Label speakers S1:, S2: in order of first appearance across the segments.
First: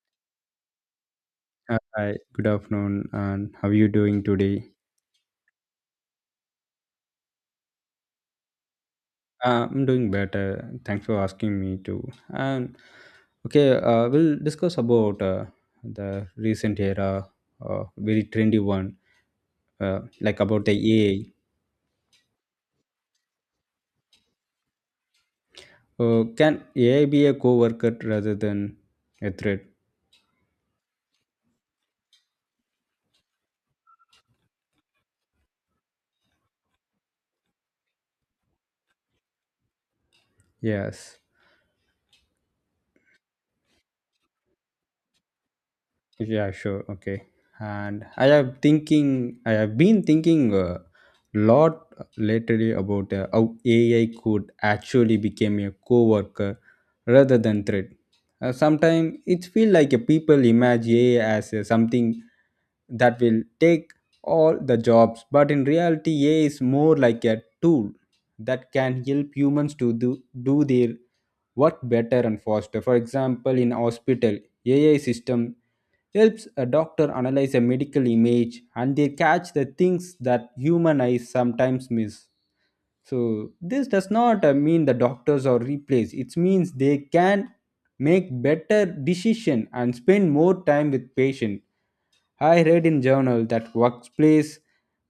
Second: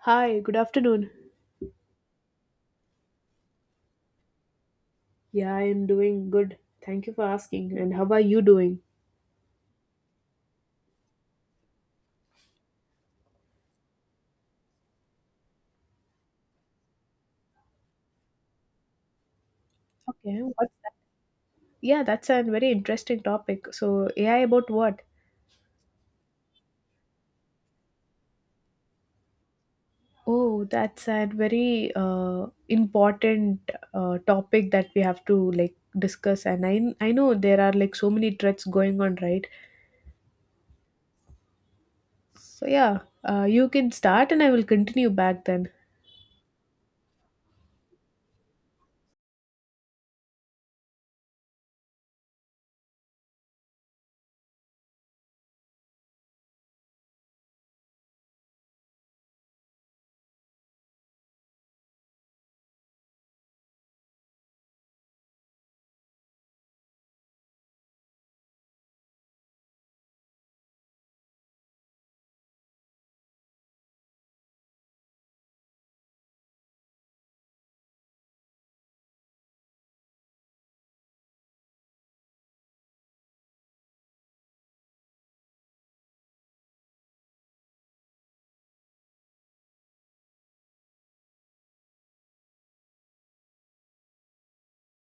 S1: Hi, good afternoon.
S2: Hi, good afternoon, and how are you doing today?
S1: Yeah, I'm doing good. Thank you for asking. And how are you doing?
S2: I'm doing better. Thanks for asking me too. And okay, we'll discuss about the recent era, very trendy one,
S1: Okay,
S2: like about
S1: what's
S2: the
S1: that?
S2: AI.
S1: Yeah, that's a very interesting topic. So, AI about what?
S2: Can AI be a co-worker rather than a threat?
S1: Oh, that's a very important topic that we have to like discuss. And I know there are like so many threats going on, right?
S2: Yes.
S1: So yeah, you can start, and I will continue back then.
S2: Yeah, sure. Okay. And I have been thinking a lot lately about how AI could actually become a co-worker rather than threat. Sometimes it feels like a people imagine AI as something that will take all the jobs, but in reality, AI is more like a tool that can help humans to do their work better and faster. For example, in hospital, AI system helps a doctor analyze a medical image, and they catch the things that human eyes sometimes miss. So this does not mean the doctors are replaced. It means they can make better decision and spend more time with patient. I read in journal that workplace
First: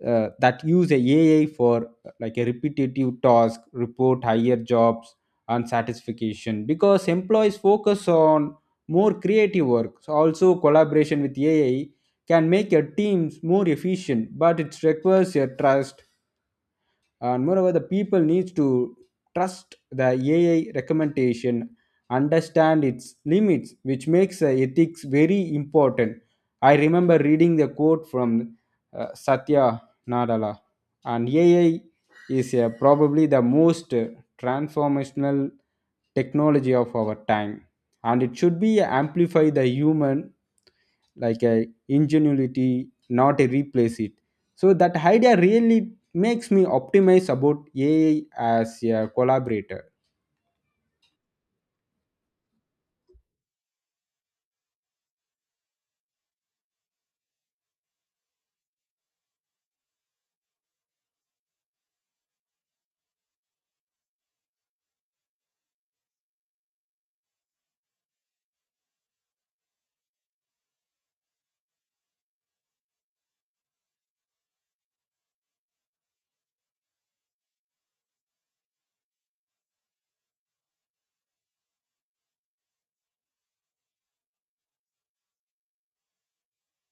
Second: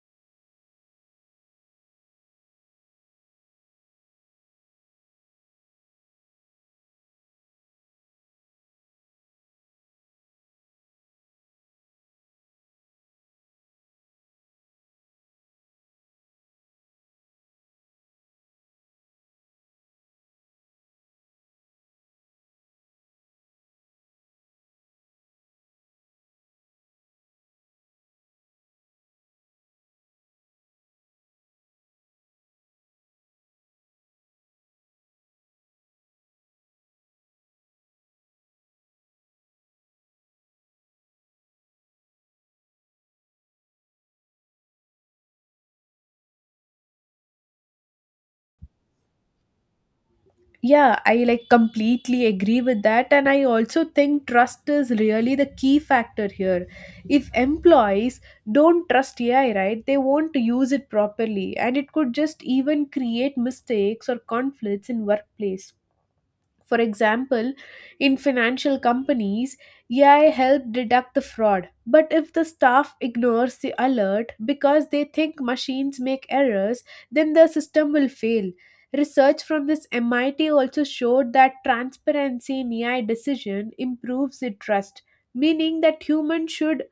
S2: that use a AI for like a repetitive task report higher jobs and satisfaction because employees focus on more creative work. So also collaboration with AI can make your teams more efficient, but it requires your trust, and moreover the people needs to trust the ai recommendation, understand its limits, which makes ethics very important. I remember reading the quote from satya nadella and ai is probably the most transformational technology of our time, and it should be amplify the human, like a ingenuity, not a replace it. So that idea really makes me optimize about ai as a collaborator.
S1: Yeah, I like completely agree with that. And I also think trust is really the key factor here. If employees don't trust AI, right, they won't use it properly. And it could just even create mistakes or conflicts in workplace. For example, in financial companies, AI helps detect the fraud. But if the staff ignores the alert because they think machines make errors, then the system will fail. Research from this MIT also showed that transparency in AI decision improves the trust, meaning that humans should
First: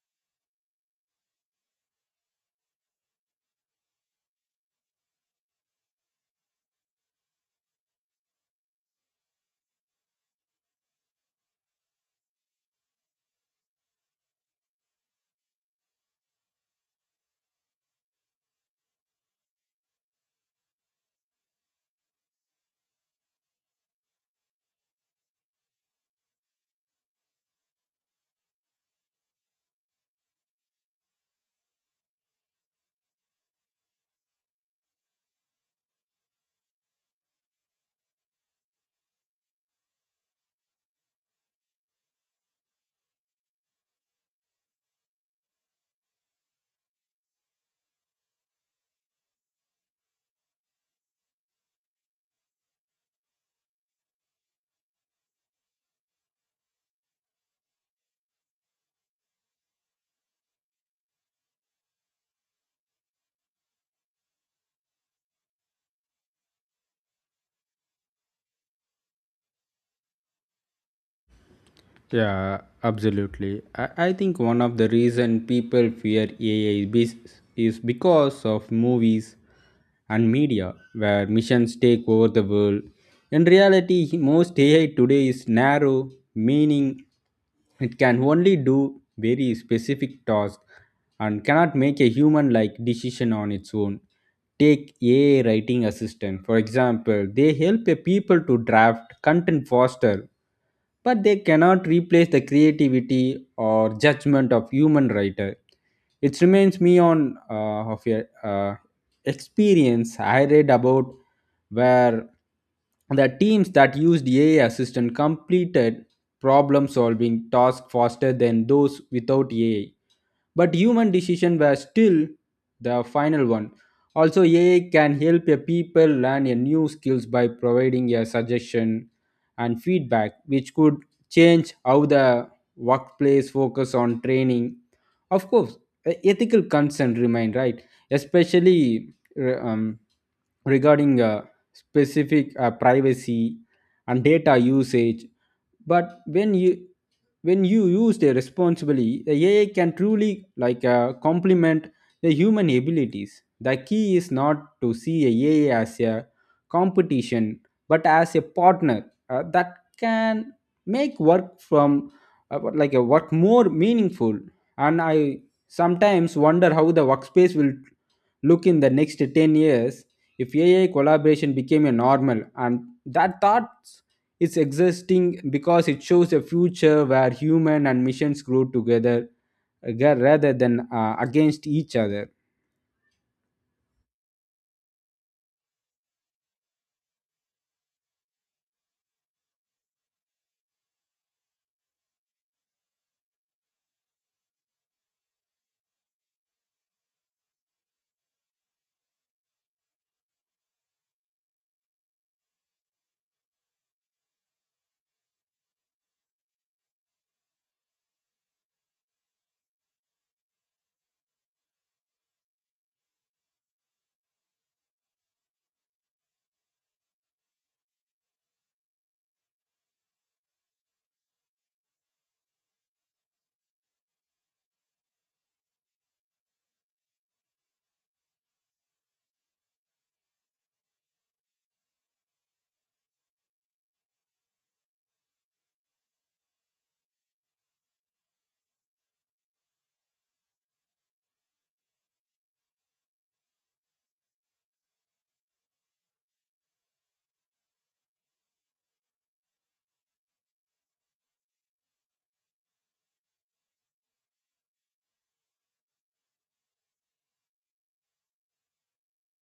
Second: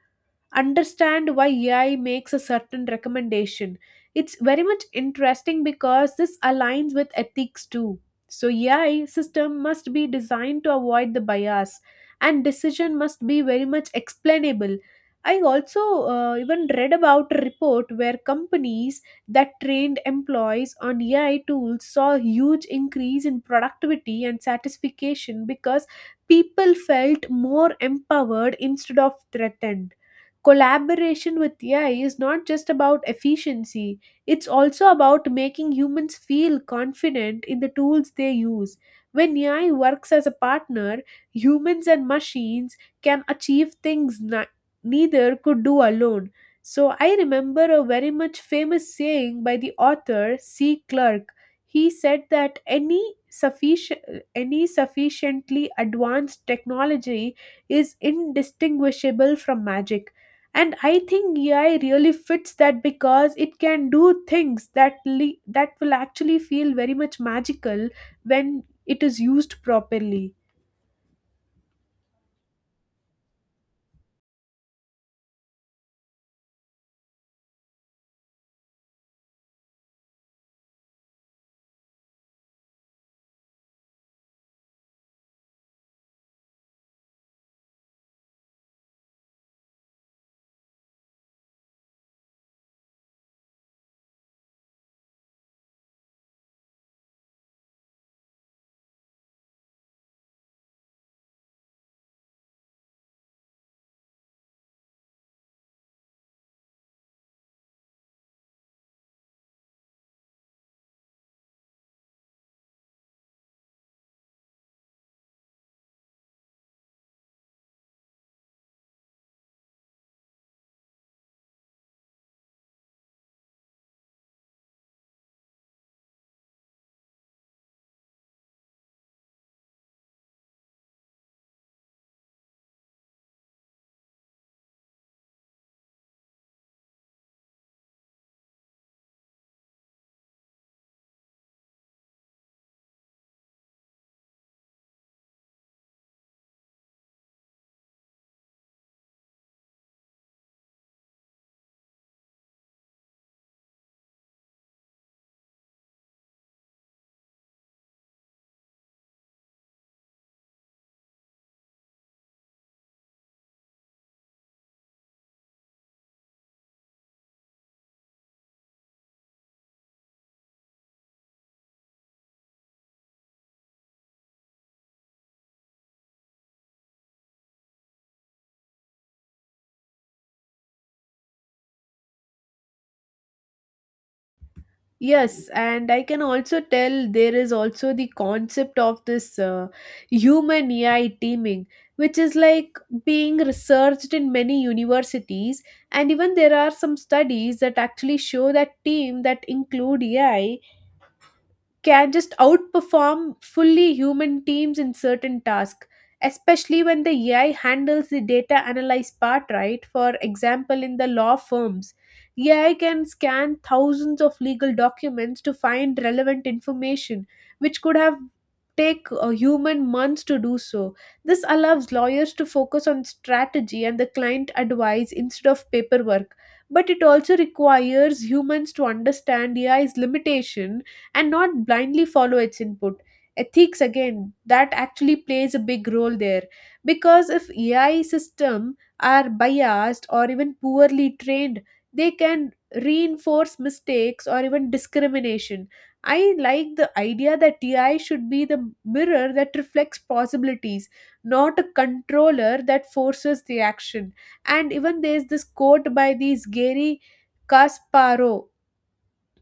S1: understand why AI makes a certain recommendation. It's very much interesting because this aligns with ethics too. So AI system must be designed to avoid the bias and decision must be very much explainable. I also even read about a report where companies that trained employees on AI tools saw a huge increase in productivity and satisfaction because people felt more empowered instead of threatened. Collaboration with AI is not just about efficiency, it's also about making humans feel confident in the tools they use. When AI works as a partner, humans and machines can achieve things neither could do alone. So I remember a very much famous saying by the author C. Clarke. He said that any sufficiently advanced technology is indistinguishable from magic, and I think AI really fits that because it can do things that will actually feel very much magical when it is used properly.
S2: Yeah, absolutely. I think one of the reason people fear AI is because of movies and media where missions take over the world. In reality, most AI today is narrow, meaning it can only do very specific tasks and cannot make a human-like decision on its own. Take AI writing assistant, for example, they help a people to draft content faster, but they cannot replace the creativity or judgment of human writer. It reminds me on of a uh, experience I read about where the teams that used ai assistant completed problem solving tasks faster than those without ai, but human decision were still the final one. Also, AI can help a people learn a new skills by providing a suggestion and feedback, which could change how the workplace focus on training. Of course, ethical concern remain, right, especially regarding specific privacy and data usage. But when you use it responsibly, the ai can truly like complement the human abilities. The key is not to see a ai as a competition, but as a partner that can make work from what- like a work more meaningful. And I sometimes wonder how the workspace will look in the next 10 years if ai collaboration became a normal, and that thought it's existing because it shows a future where human and missions grow together, rather than against each other.
S1: Yes, and I can also tell there is also the concept of this human AI teaming, which is like being researched in many universities. And even there are some studies that actually show that team that include AI can just outperform fully human teams in certain tasks, especially when the AI handles the data analyze part, right? For example, in the law firms, AI can scan thousands of legal documents to find relevant information, which could have take a human months to do so. This allows lawyers to focus on strategy and the client advice instead of paperwork, but it also requires humans to understand AI's limitation and not blindly follow its input. Ethics again, that actually plays a big role there because if AI system are biased or even poorly trained, they can reinforce mistakes or even discrimination. I like the idea that AI should be the mirror that reflects possibilities, not a controller that forces the action. And even there's this quote by these Gary Kasparov,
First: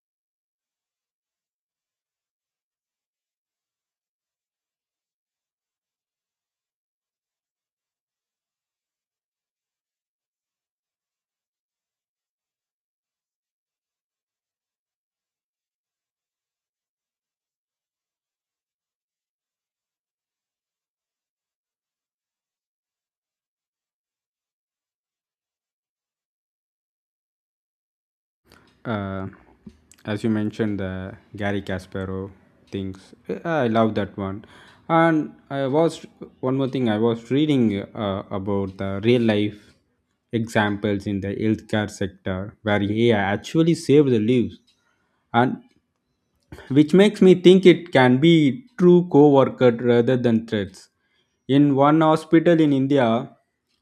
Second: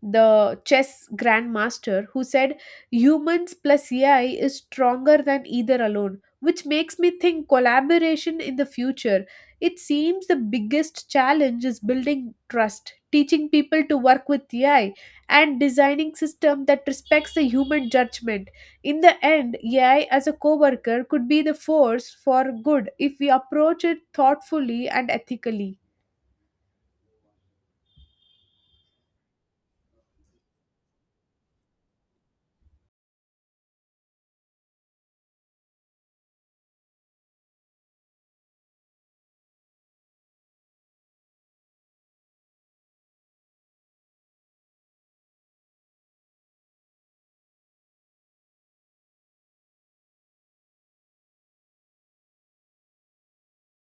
S1: the chess grandmaster, who said humans plus AI is stronger than either alone, which makes me think collaboration in the future. It seems the biggest challenge is building trust, teaching people to work with AI, and designing system that respects the human judgment. In the end, AI as a coworker could be the force for good if we approach it thoughtfully and ethically.
S2: Uh, as you mentioned, the Gary Kasparov things. I love that one. And I was one more thing. I was reading about the real life examples in the healthcare sector where AI actually saved the lives. And which makes me think it can be true co-worker rather than threats. In one hospital in India,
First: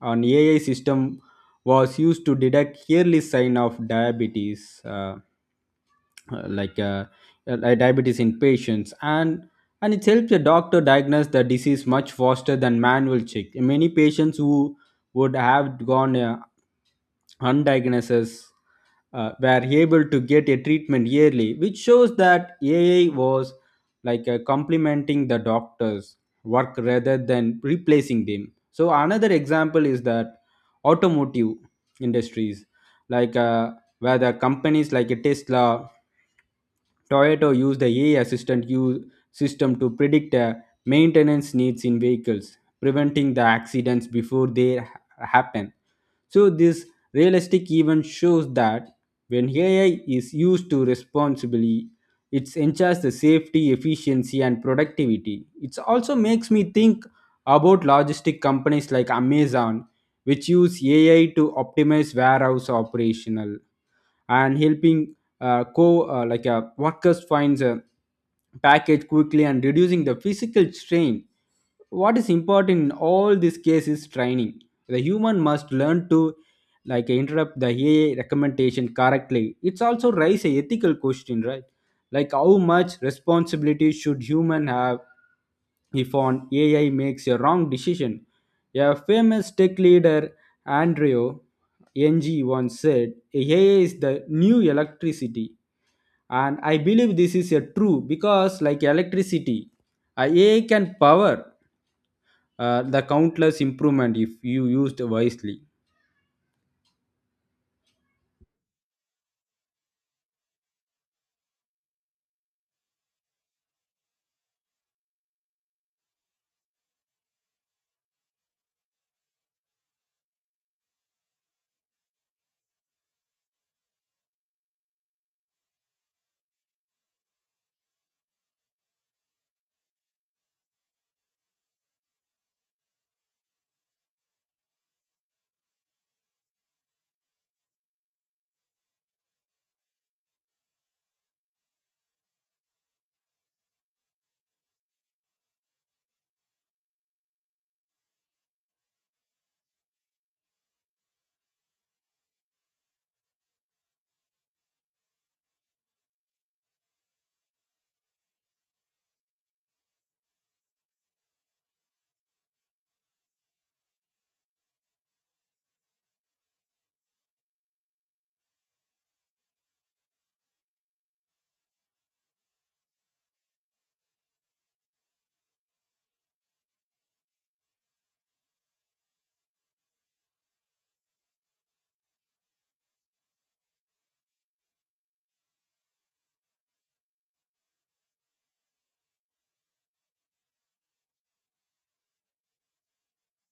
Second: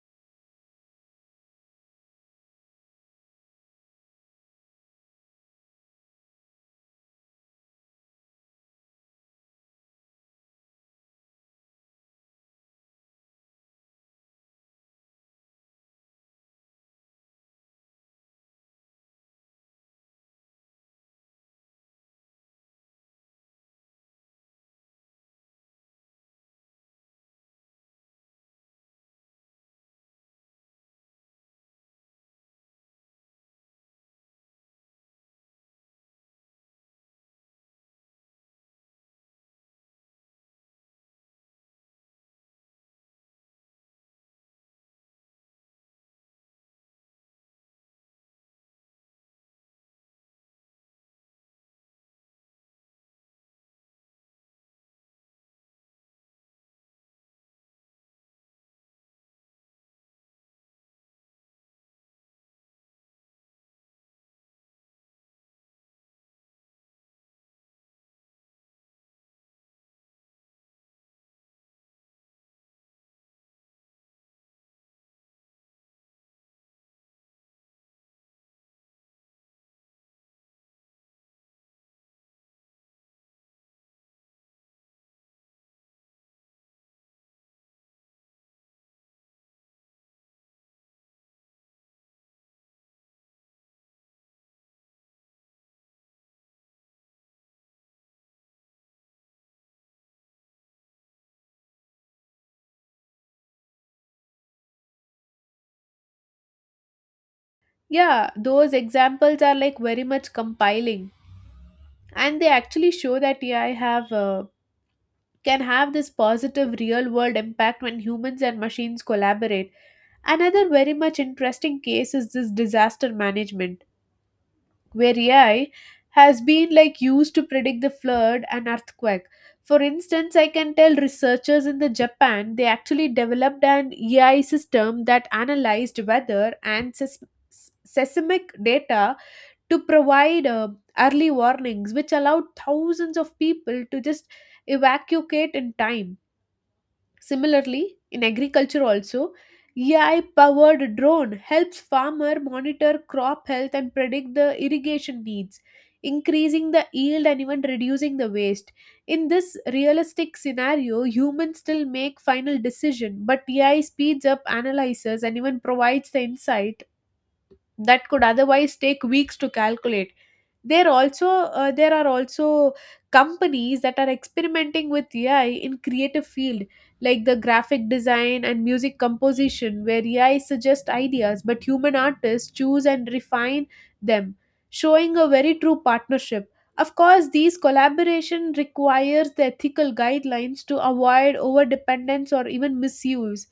S2: an AI system was used to detect early sign of diabetes. Uh, like uh, Diabetes in patients, and it helps the doctor diagnose the disease much faster than manual check. Many patients who would have gone undiagnosed were able to get a treatment yearly, which shows that ai was like complementing the doctors work rather than replacing them. So another example is that automotive industries, like uh, where the companies like tesla Toyota used the AI assistant use system to predict maintenance needs in vehicles, preventing the accidents before happen. So this realistic even shows that when AI is used to responsibly, it enhances the safety, efficiency, and productivity. It also makes me think about logistic companies like Amazon, which use AI to optimize warehouse operational and helping co like workers finds a package quickly and reducing the physical strain. What is important in all these cases is training. The human must learn to like interrupt the ai recommendation correctly. It's also raise a ethical question, right, like how much responsibility should human have if on ai makes a wrong decision. A famous tech leader andrew NG once said, AI is the new electricity. And I believe this is a true because, like electricity, AI can power the countless improvement if you used wisely.
S1: Yeah, those examples are like very much compiling. And they actually show that AI have can have this positive real world impact when humans and machines collaborate. Another very much interesting case is this disaster management where AI has been like used to predict the flood and earthquake. For instance, I can tell researchers in the Japan, they actually developed an AI system that analyzed weather and seismic data to provide early warnings, which allowed thousands of people to just evacuate in time. Similarly, in agriculture also, AI powered drone helps farmer monitor crop health and predict the irrigation needs, increasing the yield and even reducing the waste. In this realistic scenario, humans still make final decision, but AI speeds up, analyzes, and even provides the insight that could otherwise take weeks to calculate. There are also companies that are experimenting with AI in creative field like the graphic design and music composition, where AI suggests ideas but human artists choose and refine them, showing a very true partnership. Of course, these collaboration requires the ethical guidelines to avoid over dependence or even misuse,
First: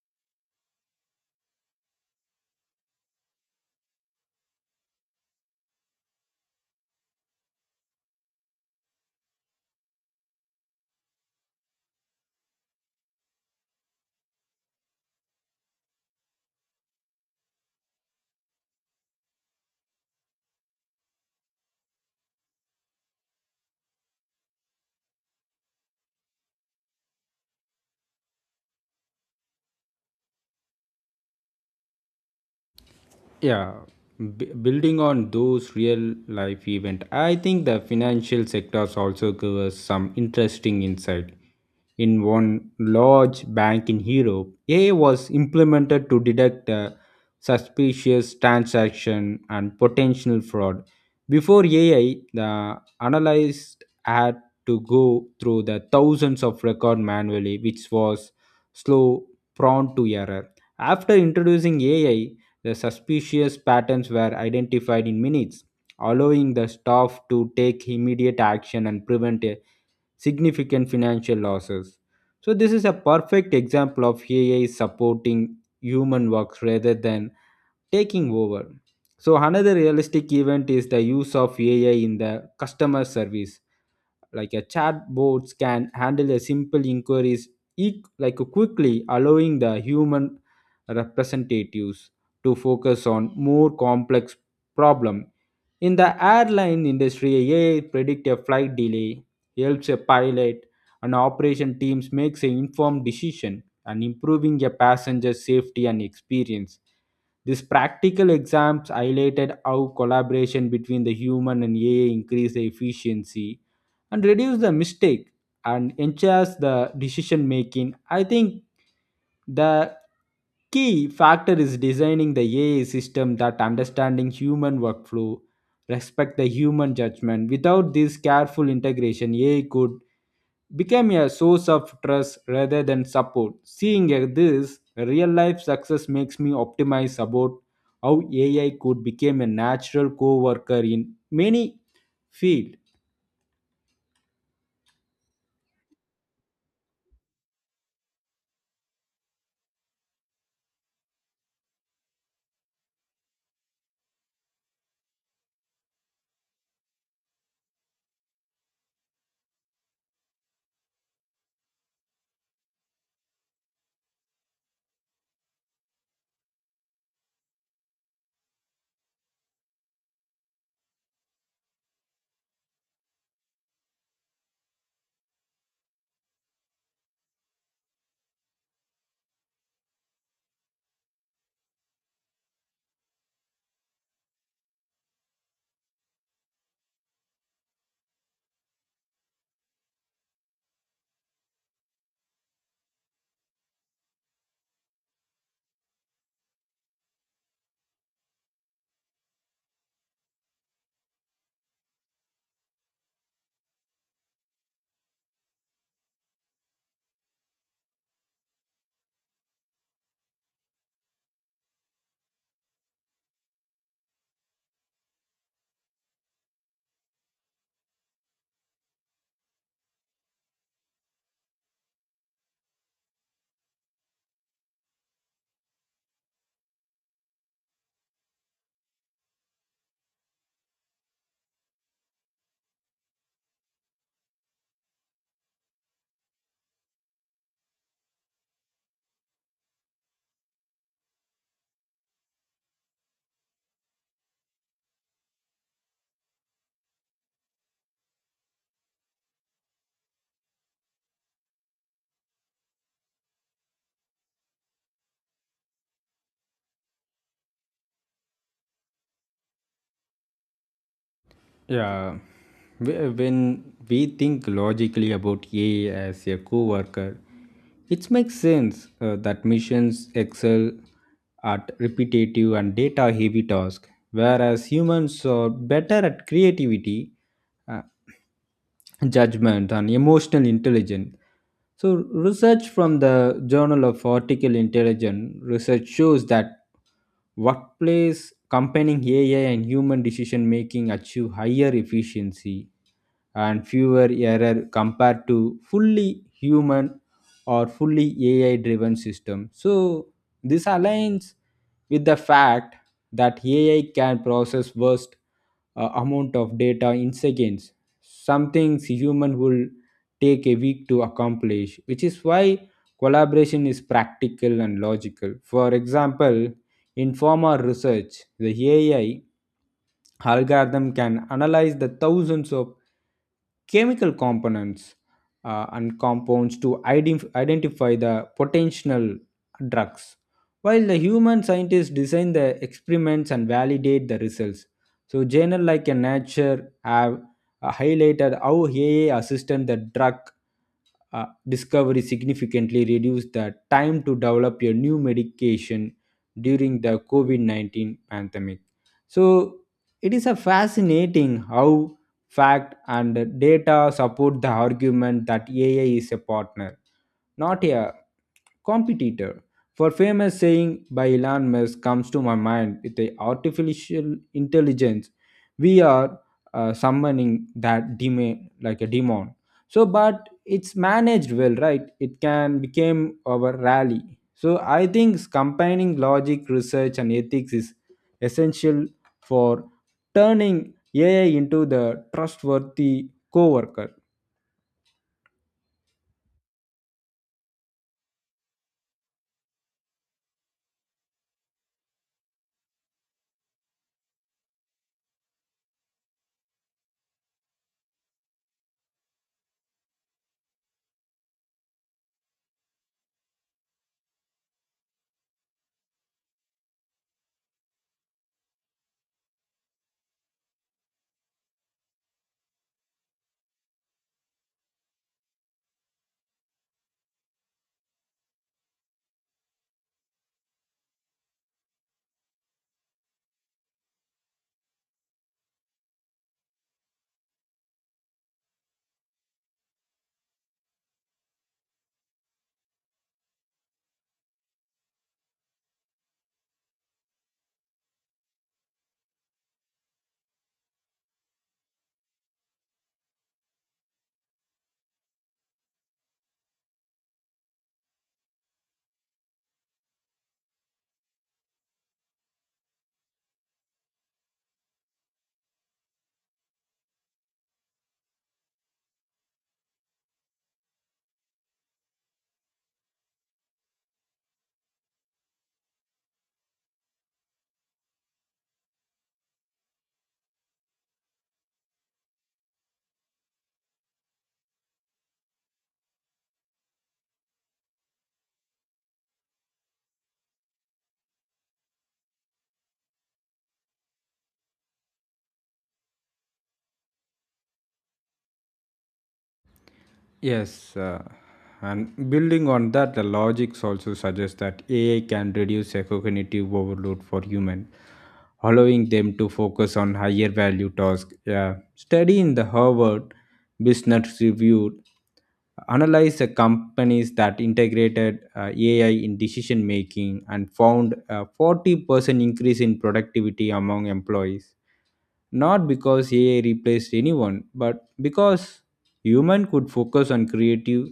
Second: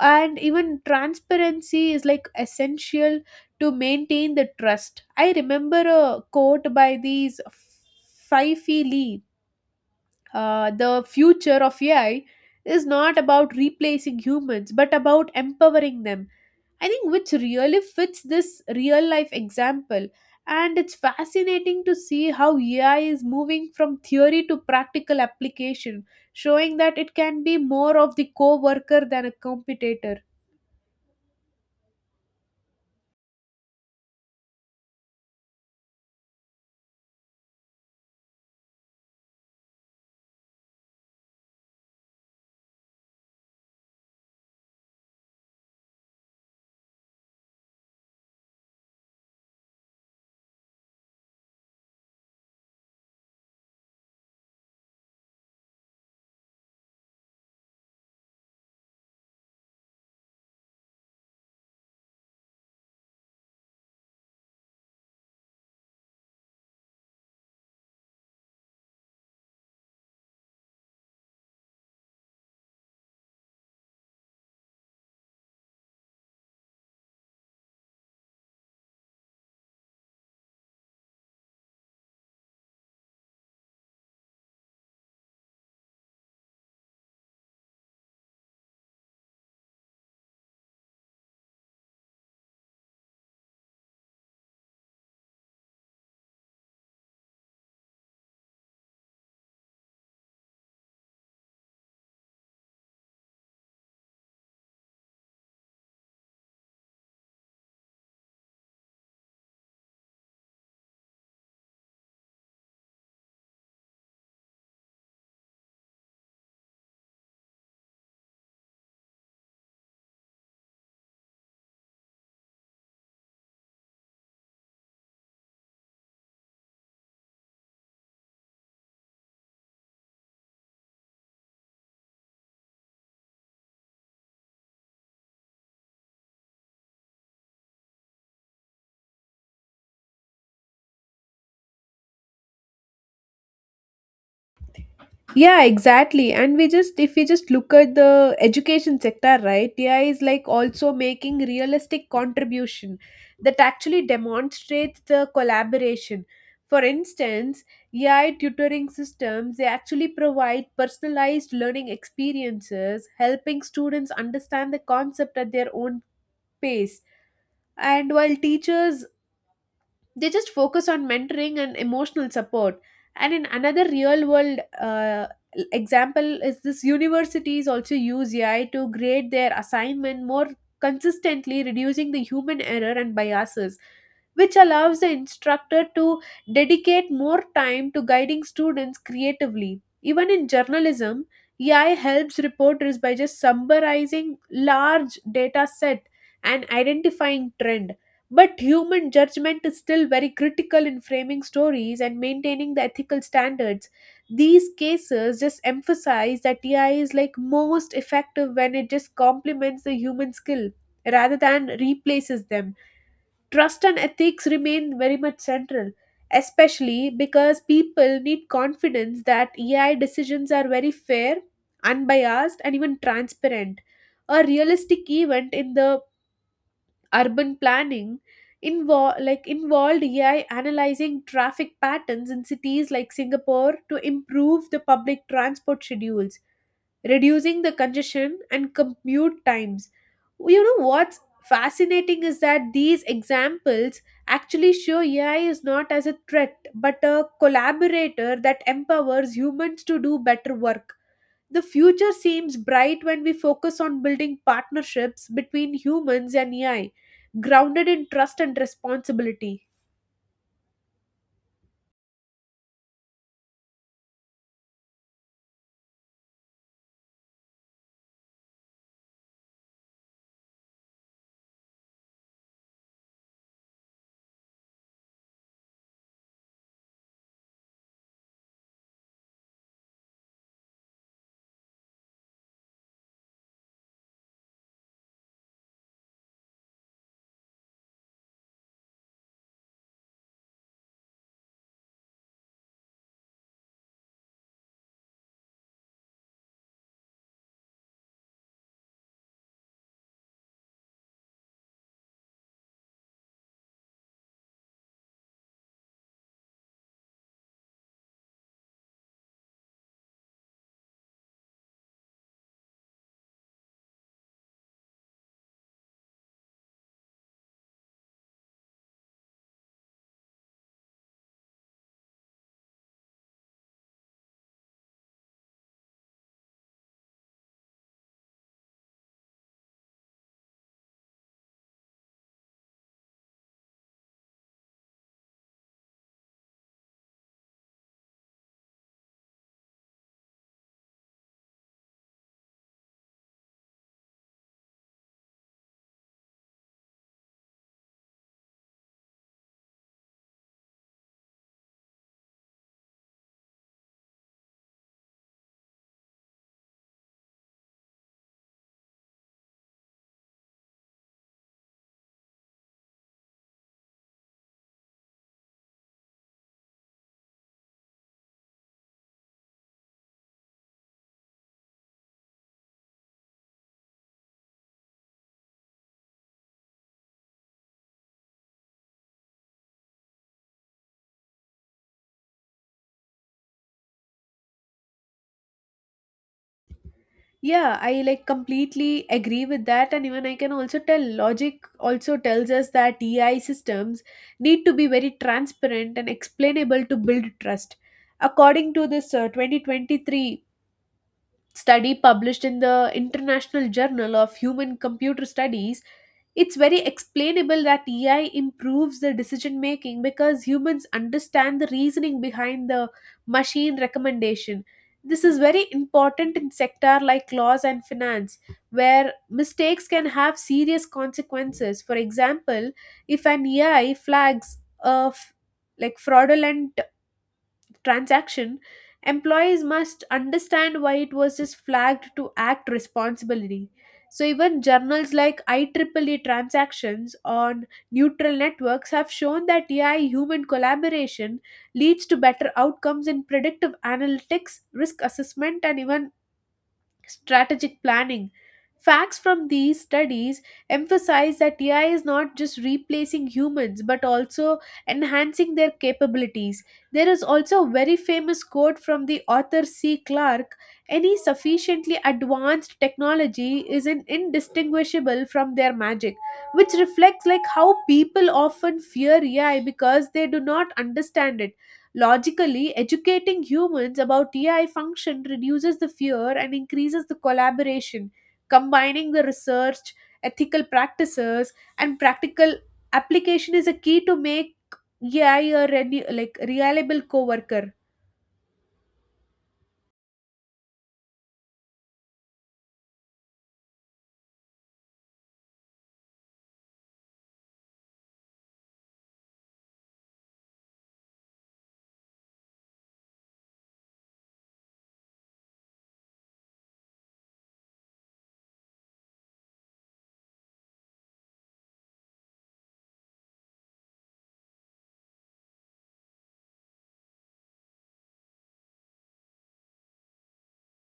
S1: and even transparency is like essential to maintain the trust. I remember a quote by these Fifi Lee, "The future of AI is not about replacing humans, but about empowering them." I think which really fits this real life example. And it's fascinating to see how AI is moving from theory to practical application, showing that it can be more of the co worker than a competitor.
S2: Yeah, building on those real life event, I think the financial sectors also give us some interesting insight. In one large bank in Europe, AI was implemented to detect a suspicious transaction and potential fraud. Before AI, the analyst had to go through the thousands of record manually, which was slow, prone to error. After introducing AI, the suspicious patterns were identified in minutes, allowing the staff to take immediate action and prevent a significant financial losses. So, this is a perfect example of AI supporting human works rather than taking over. So, another realistic event is the use of AI in the customer service, like a chatbots can handle a simple inquiries like quickly, allowing the human representatives to focus on more complex problem. In the airline industry, ai predict a flight delay, helps a pilot and operation teams makes an informed decision and improving a passenger safety and experience. These practical exams highlighted how collaboration between the human and AI increase the efficiency and reduce the mistake and enhance the decision making. I think the key factor is designing the AI system that understanding human workflow, respect the human judgment. Without this careful integration, AI could become a source of trust rather than support. Seeing this real life success makes me optimize about how AI could become a natural co-worker in many fields.
S1: Yeah, exactly. And if we just look at the education sector, right, AI is like also making realistic contribution that actually demonstrates the collaboration. For instance, AI tutoring systems, they actually provide personalized learning experiences, helping students understand the concept at their own pace. And while teachers, they just focus on mentoring and emotional support. And in another real world example is this universities also use AI to grade their assignment more consistently, reducing the human error and biases, which allows the instructor to dedicate more time to guiding students creatively. Even in journalism, AI helps reporters by just summarizing large data set and identifying trend, but human judgment is still very critical in framing stories and maintaining the ethical standards. These cases just emphasize that AI is like most effective when it just complements the human skill rather than replaces them. Trust and ethics remain very much central, especially because people need confidence that AI decisions are very fair, unbiased, and even transparent. A realistic event in the urban planning involved AI analyzing traffic patterns in cities like Singapore to improve the public transport schedules, reducing the congestion and commute times. You know what's fascinating is that these examples actually show AI is not as a threat but a collaborator that empowers humans to do better work. The future seems bright when we focus on building partnerships between humans and AI, grounded in trust and responsibility.
S2: Yeah, when we think logically about AI as a co-worker, it makes sense that missions excel at repetitive and data-heavy tasks, whereas humans are better at creativity, uh, judgment, and emotional intelligence. So, research from the Journal of Artificial Intelligence research shows that workplace combining AI and human decision making achieve higher efficiency and fewer error compared to fully human or fully AI driven system. So this aligns with the fact that AI can process vast amount of data in seconds, some things human will take a week to accomplish, which is why collaboration is practical and logical. For example, in former research, the AI algorithm can analyze the thousands of chemical components and compounds to identify the potential drugs, while the human scientists design the experiments and validate the results. So journal like a nature have highlighted how ai assisted the drug discovery significantly reduced the time to develop a new medication during the COVID 19 pandemic. So, it is a fascinating how fact and data support the argument that AI is a partner, not a competitor. For famous saying by Elon Musk comes to my mind, with the artificial intelligence, we are summoning that demon, like a demon. So, but it's managed well, right, it can become our rally. So I think combining logic, research, and ethics is essential for turning ai into the trustworthy coworker.
S1: Yeah, I like completely agree with that, and even I can also tell logic also tells us that AI systems need to be very transparent and explainable to build trust. According to this 2023 study published in the International Journal of Human Computer Studies, it's very explainable that AI improves the decision making because humans understand the reasoning behind the machine recommendation. This is very important in sector like laws and finance, where mistakes can have serious consequences. For example, if an AI flags a fraudulent transaction, employees must understand why it was just flagged to act responsibly. So even journals like IEEE transactions on neutral networks have shown that AI human collaboration leads to better outcomes in predictive analytics, risk assessment, and even strategic planning. Facts from these studies emphasize that AI is not just replacing humans but also enhancing their capabilities. There is also a very famous quote from the author C. Clarke: "Any sufficiently advanced technology is an indistinguishable from their magic," which reflects like how people often fear AI because they do not understand it. Logically, educating humans about AI function reduces the fear and increases the collaboration. Combining the research, ethical practices, and practical application is a key to make AI a reliable coworker.
S2: Yes, and building on that, the logics also suggests that AI can reduce a cognitive overload for humans, allowing them to focus on higher value tasks. A study in the Harvard Business Review analyzed the companies that integrated AI in decision making and found a 40% increase in productivity among employees, not because AI replaced anyone, but because human could focus on creative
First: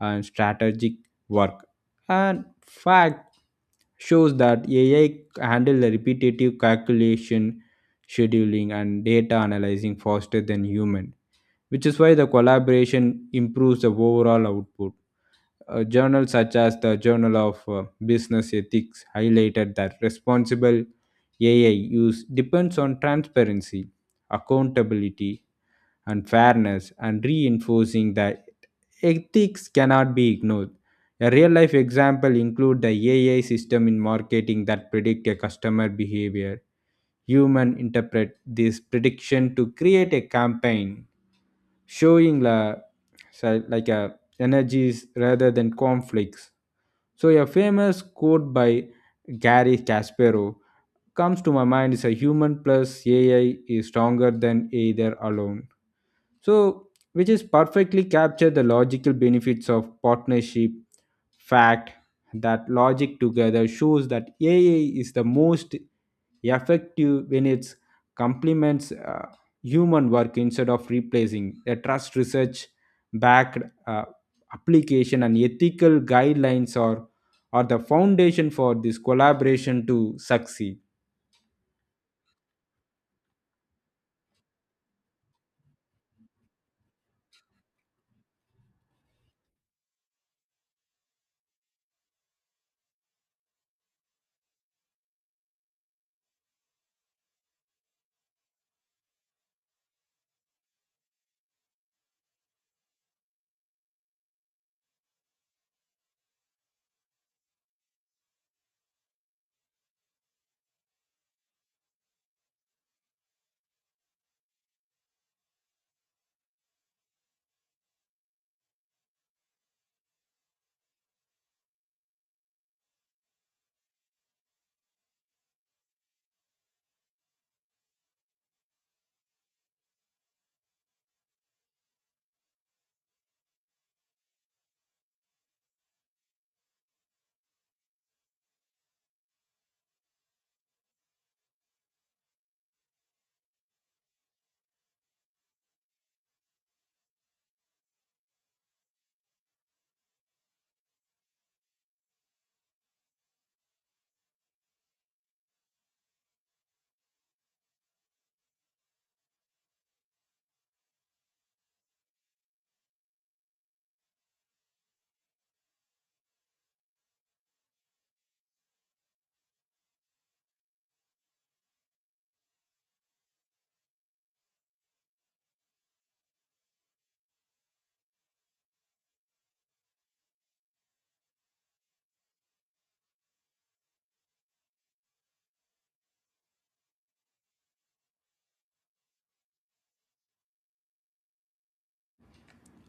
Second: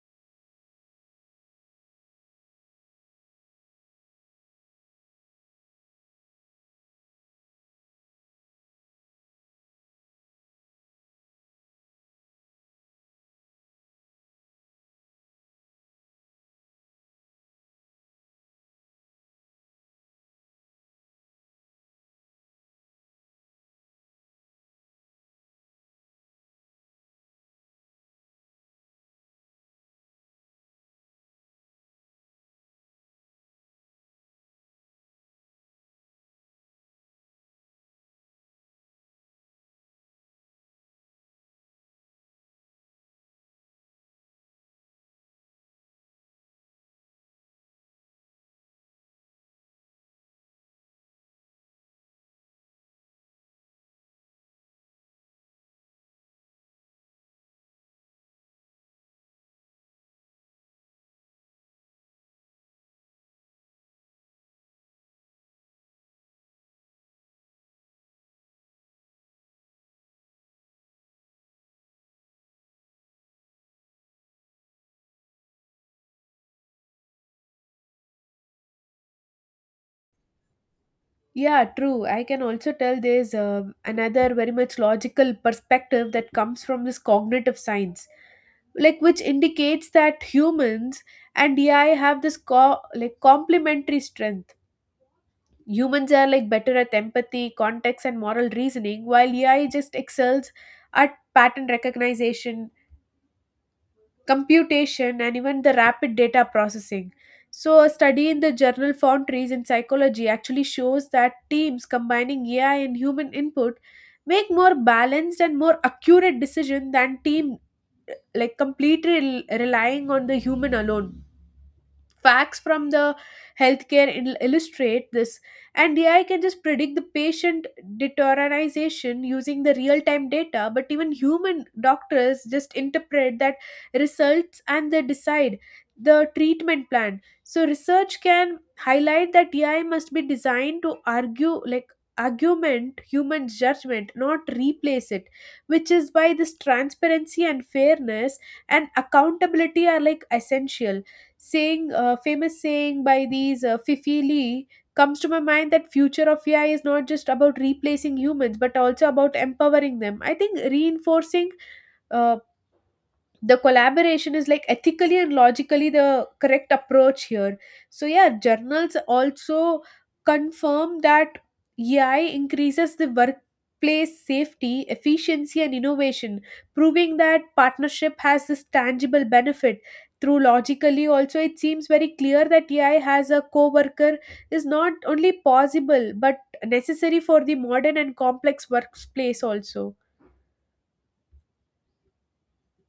S2: and strategic work. And fact shows that AI handle the repetitive calculation, scheduling, and data analyzing faster than human, which is why the collaboration improves the overall output. Journals such as the Journal of Business Ethics highlighted that responsible AI use depends on transparency, accountability, and fairness, and reinforcing that ethics cannot be ignored. A real life example include the AI system in marketing that predict a customer behavior. Human interpret this prediction to create a campaign, showing la, so like a energies rather than conflicts. So, a famous quote by Gary Kasparov comes to my mind is, a human plus AI is stronger than either alone. So, which is perfectly capture the logical benefits of partnership. Fact that logic together shows that AI is the most effective when it complements human work instead of replacing a trust, research backed uh, application and ethical guidelines are the foundation for this collaboration to succeed.
S1: Yeah, true. I can also tell there's another very much logical perspective that comes from this cognitive science, like which indicates that humans and AI have this complementary strength. Humans are like better at empathy, context, and moral reasoning, while AI just excels at pattern recognition, computation, and even the rapid data processing. So a study in the journal foundries in psychology actually shows that teams combining AI and human input make more balanced and more accurate decision than team like completely relying on the human alone. Facts from the healthcare illustrate this, and AI can just predict the patient deterioration using the real time data, but even human doctors just interpret that results and they decide the treatment plan. So research can highlight that AI must be designed to argue like argument human judgment, not replace it, which is why this transparency and fairness and accountability are like essential. Saying Famous saying by these Fifi Lee comes to my mind, that future of AI is not just about replacing humans but also about empowering them. I think reinforcing uh, the collaboration is like ethically and logically the correct approach here. So yeah, journals also confirm that AI increases the workplace safety, efficiency, and innovation, proving that partnership has this tangible benefit. Through logically also it seems very clear that AI has a co-worker is not only possible but necessary for the modern and complex workplace also.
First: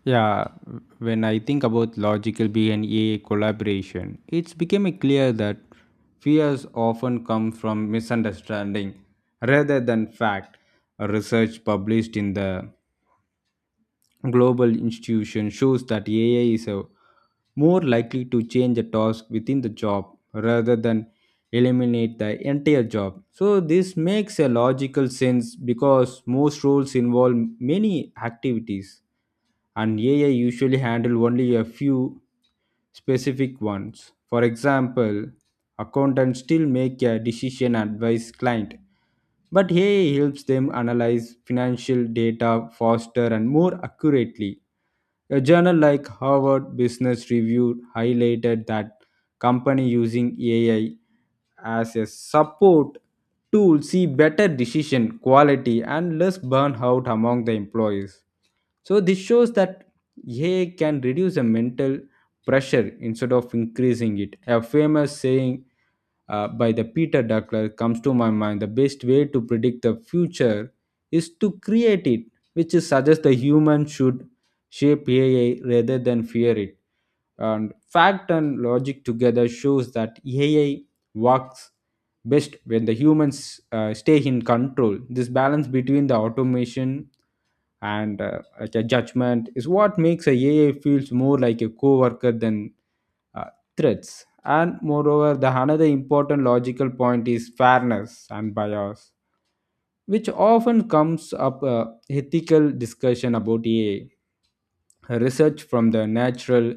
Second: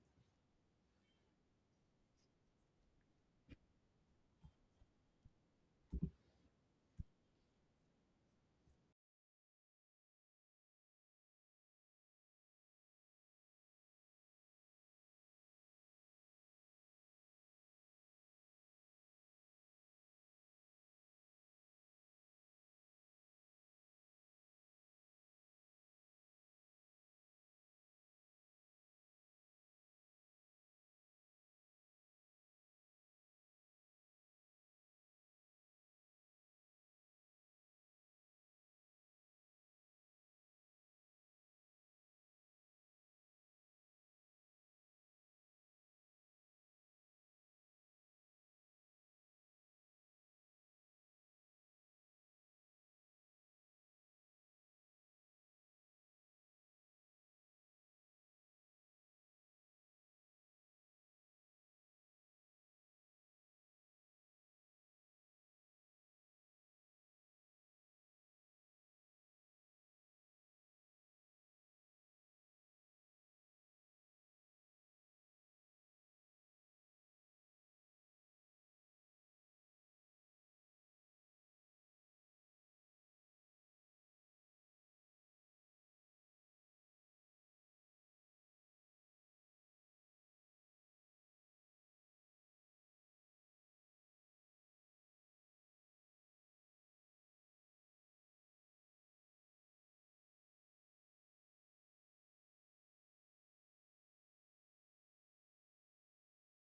S2: Yeah, when I think about logical B and AI collaboration, it's becoming clear that fears often come from misunderstanding rather than fact. A research published in the Global Institution shows that AI is a more likely to change a task within the job rather than eliminate the entire job. So this makes a logical sense because most roles involve many activities, and AI usually handle only a few specific ones. For example, accountants still make a decision advice client, but AI helps them analyze financial data faster and more accurately. A journal like Harvard Business Review highlighted that company using AI as a support tool see better decision quality and less burnout among the employees. So this shows that AI can reduce the mental pressure instead of increasing it. A famous saying by the Peter Duckler comes to my mind: the best way to predict the future is to create it, which is suggests the human should shape AI rather than fear it. And fact and logic together shows that AI works best when the humans stay in control. This balance between the automation and the judgment is what makes a AI feels more like a co-worker than uh, threats. And moreover, the another important logical point is fairness and bias, which often comes up ethical discussion about AI. Research from the Natural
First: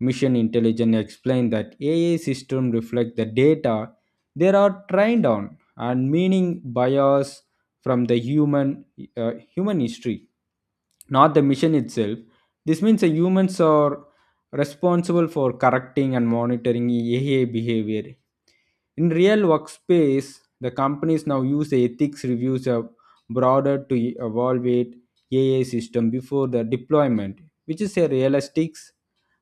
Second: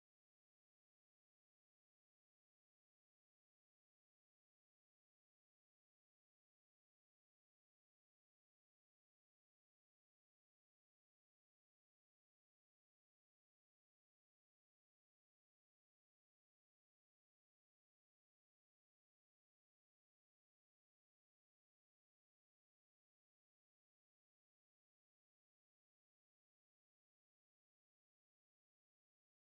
S2: Mission Intelligence explained that AI systems reflect the data they are trained on and meaning bias from the human human history, not the mission itself. This means the humans are responsible for correcting and monitoring AI behavior. In real workspace, the companies now use the ethics reviews broader to evaluate AI system before the deployment, which is a realistic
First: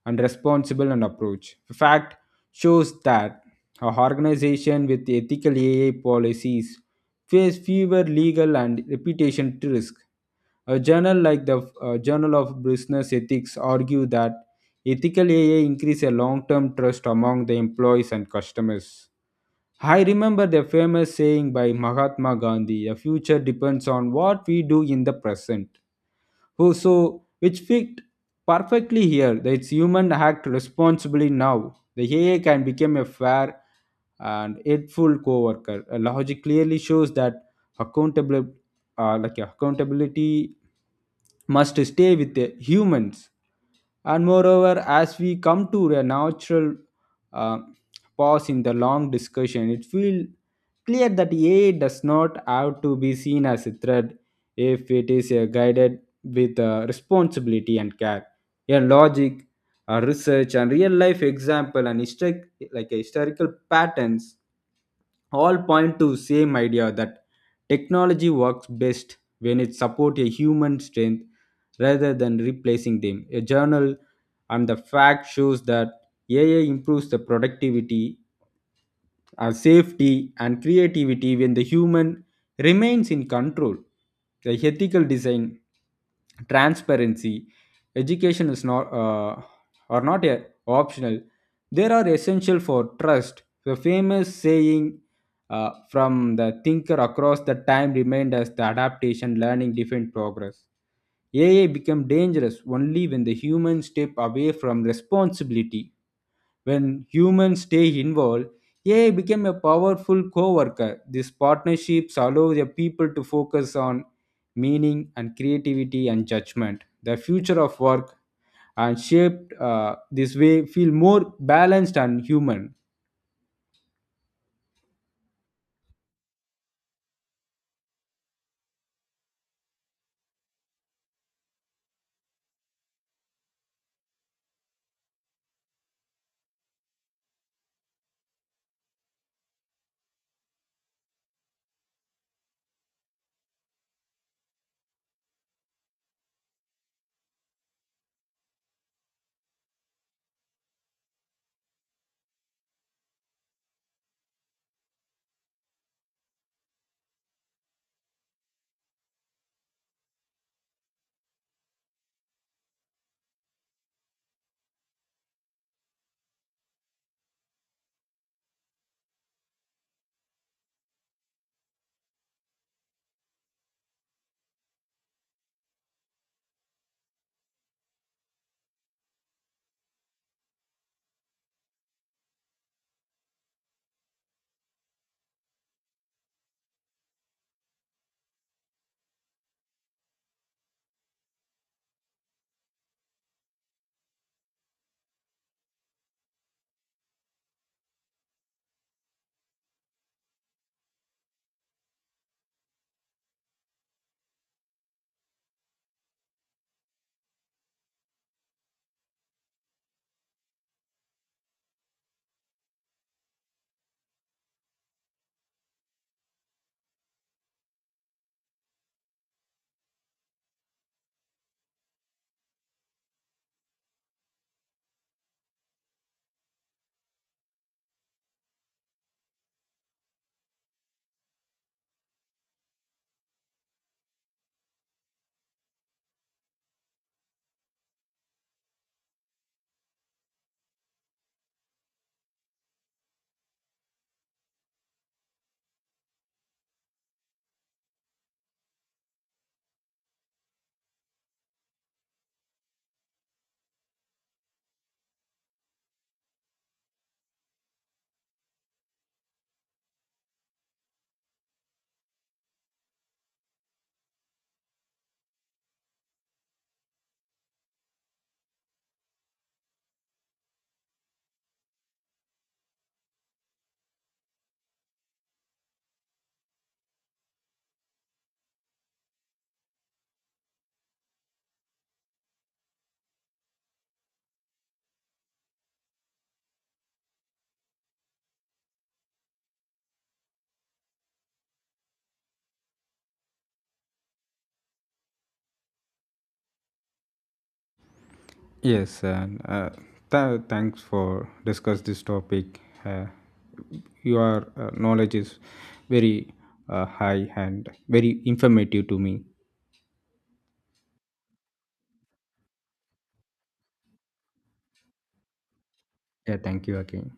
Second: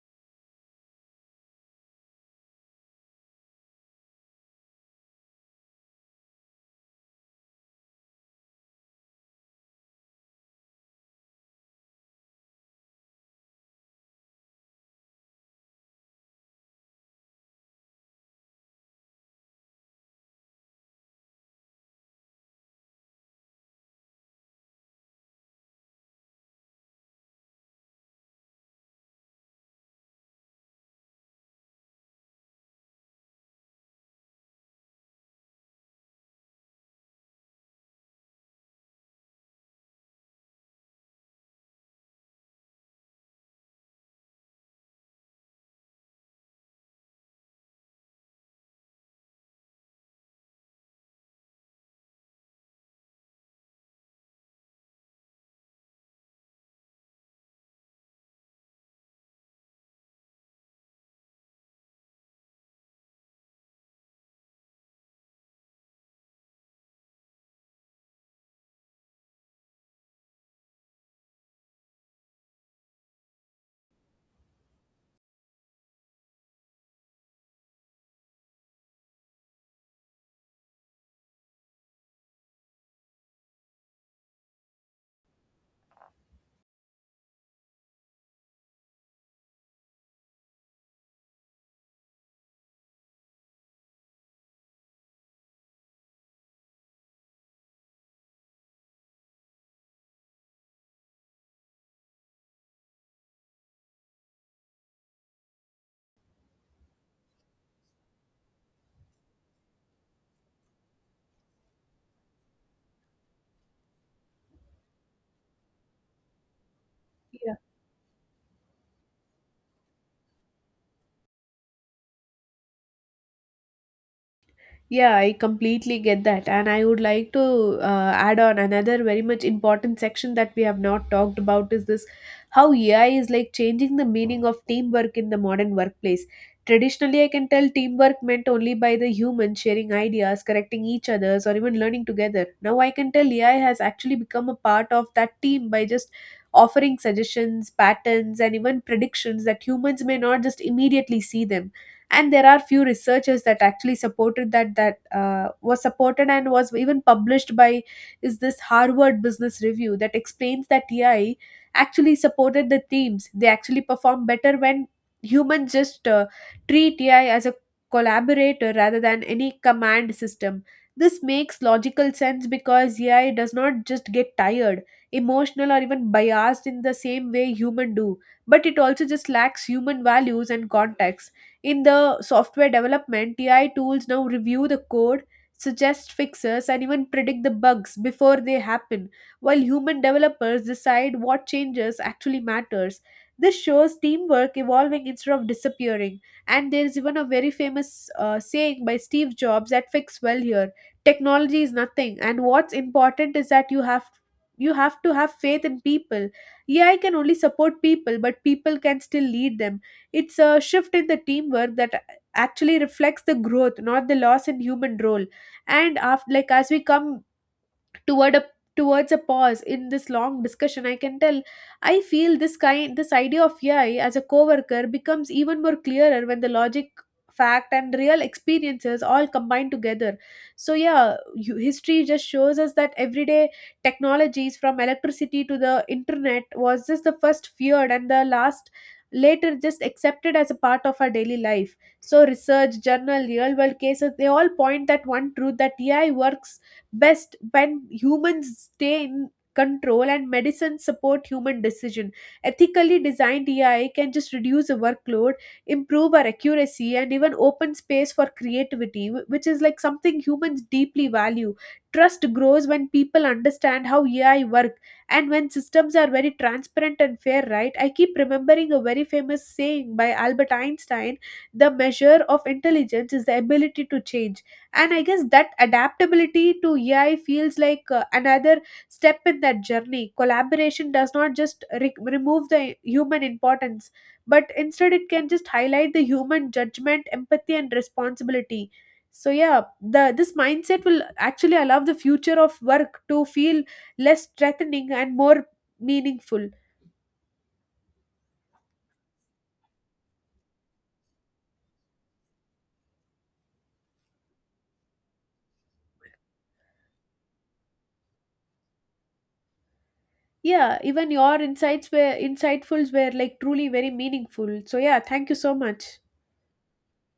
S2: and responsible an approach. The fact shows that a organization with ethical AI policies face fewer legal and reputation risks. A journal like the Journal of Business Ethics argue that ethical AI increase a long-term trust among the employees and customers. I remember the famous saying by Mahatma Gandhi, "A future depends on what we do in the present." Oh, so which fit perfectly here. That It's human act responsibly now. The AI can become a fair and helpful co-worker. Logic clearly shows that accountable, like accountability must stay with the humans. And moreover, as we come to a natural uh, pause in the long discussion, it feels clear that AI does not have to be seen as a threat if it is a guided with responsibility and care. A logic, a research, and real life example and historic, like a historical patterns all point to same idea that technology works best when it supports a human strength rather than replacing them. A journal and the fact shows that AI improves the productivity, safety, and creativity when the human remains in control. The ethical design, transparency, education is not are not a, optional. They are essential for trust. The famous saying from the thinker across the time remained as the adaptation, learning, different progress. AI become dangerous only when the humans step away from responsibility. When humans stay involved, AI became a powerful co-worker. These partnerships allow the people to focus on meaning and creativity and judgment. The future of work and shaped this way feel more balanced and human.
S1: Yeah, I completely get that. And I would like to add on another very much important section that we have not talked about is this how AI is like changing the meaning of teamwork in the modern workplace. Traditionally, I can tell teamwork meant only by the human sharing ideas, correcting each other's, or even learning together. Now I can tell AI has actually become a part of that team by just offering suggestions, patterns, and even predictions that humans may not just immediately see them. And there are few researchers that actually supported that was supported and was even published by is this Harvard Business Review that explains that AI actually supported the teams, they actually perform better when humans just treat AI as a collaborator rather than any command system. This makes logical sense because AI does not just get tired, emotional, or even biased in the same way human do, but it also just lacks human values and context. In the software development, TI tools now review the code, suggest fixes, and even predict the bugs before they happen, while human developers decide what changes actually matters. This shows teamwork evolving instead of disappearing. And there is even a very famous saying by Steve Jobs that fits well here. "Technology is nothing, and what's important is that you have to have faith in people." AI can only support people, but people can still lead them. It's a shift in the teamwork that actually reflects the growth, not the loss in human role. And after, like as we come toward a towards a pause in this long discussion, I can tell I feel this kind this idea of AI as a coworker becomes even more clearer when the logic, fact, and real experiences all combine together. So yeah, history just shows us that everyday technologies from electricity to the internet was just the first feared and the last later just accepted as a part of our daily life. So research journal, real world cases, they all point that one truth, that AI works best when humans stay in control and medicine support human decision. Ethically designed AI can just reduce the workload, improve our accuracy, and even open space for creativity, which is like something humans deeply value. Trust grows when people understand how AI work and when systems are very transparent and fair, right? I keep remembering a very famous saying by Albert Einstein: "The measure of intelligence is the ability to change," and I guess that adaptability to AI feels like another step in that journey. Collaboration does not just remove the human importance, but instead it can just highlight the human judgment, empathy, and responsibility. So yeah, the this mindset will actually allow the future of work to feel less threatening and more meaningful.
S2: Yes, and thanks for discuss this topic. Your knowledge is very high and very informative to me.
S1: Yeah, even your insights were like truly very meaningful, so yeah, thank you so much.
S2: Yeah, thank you again.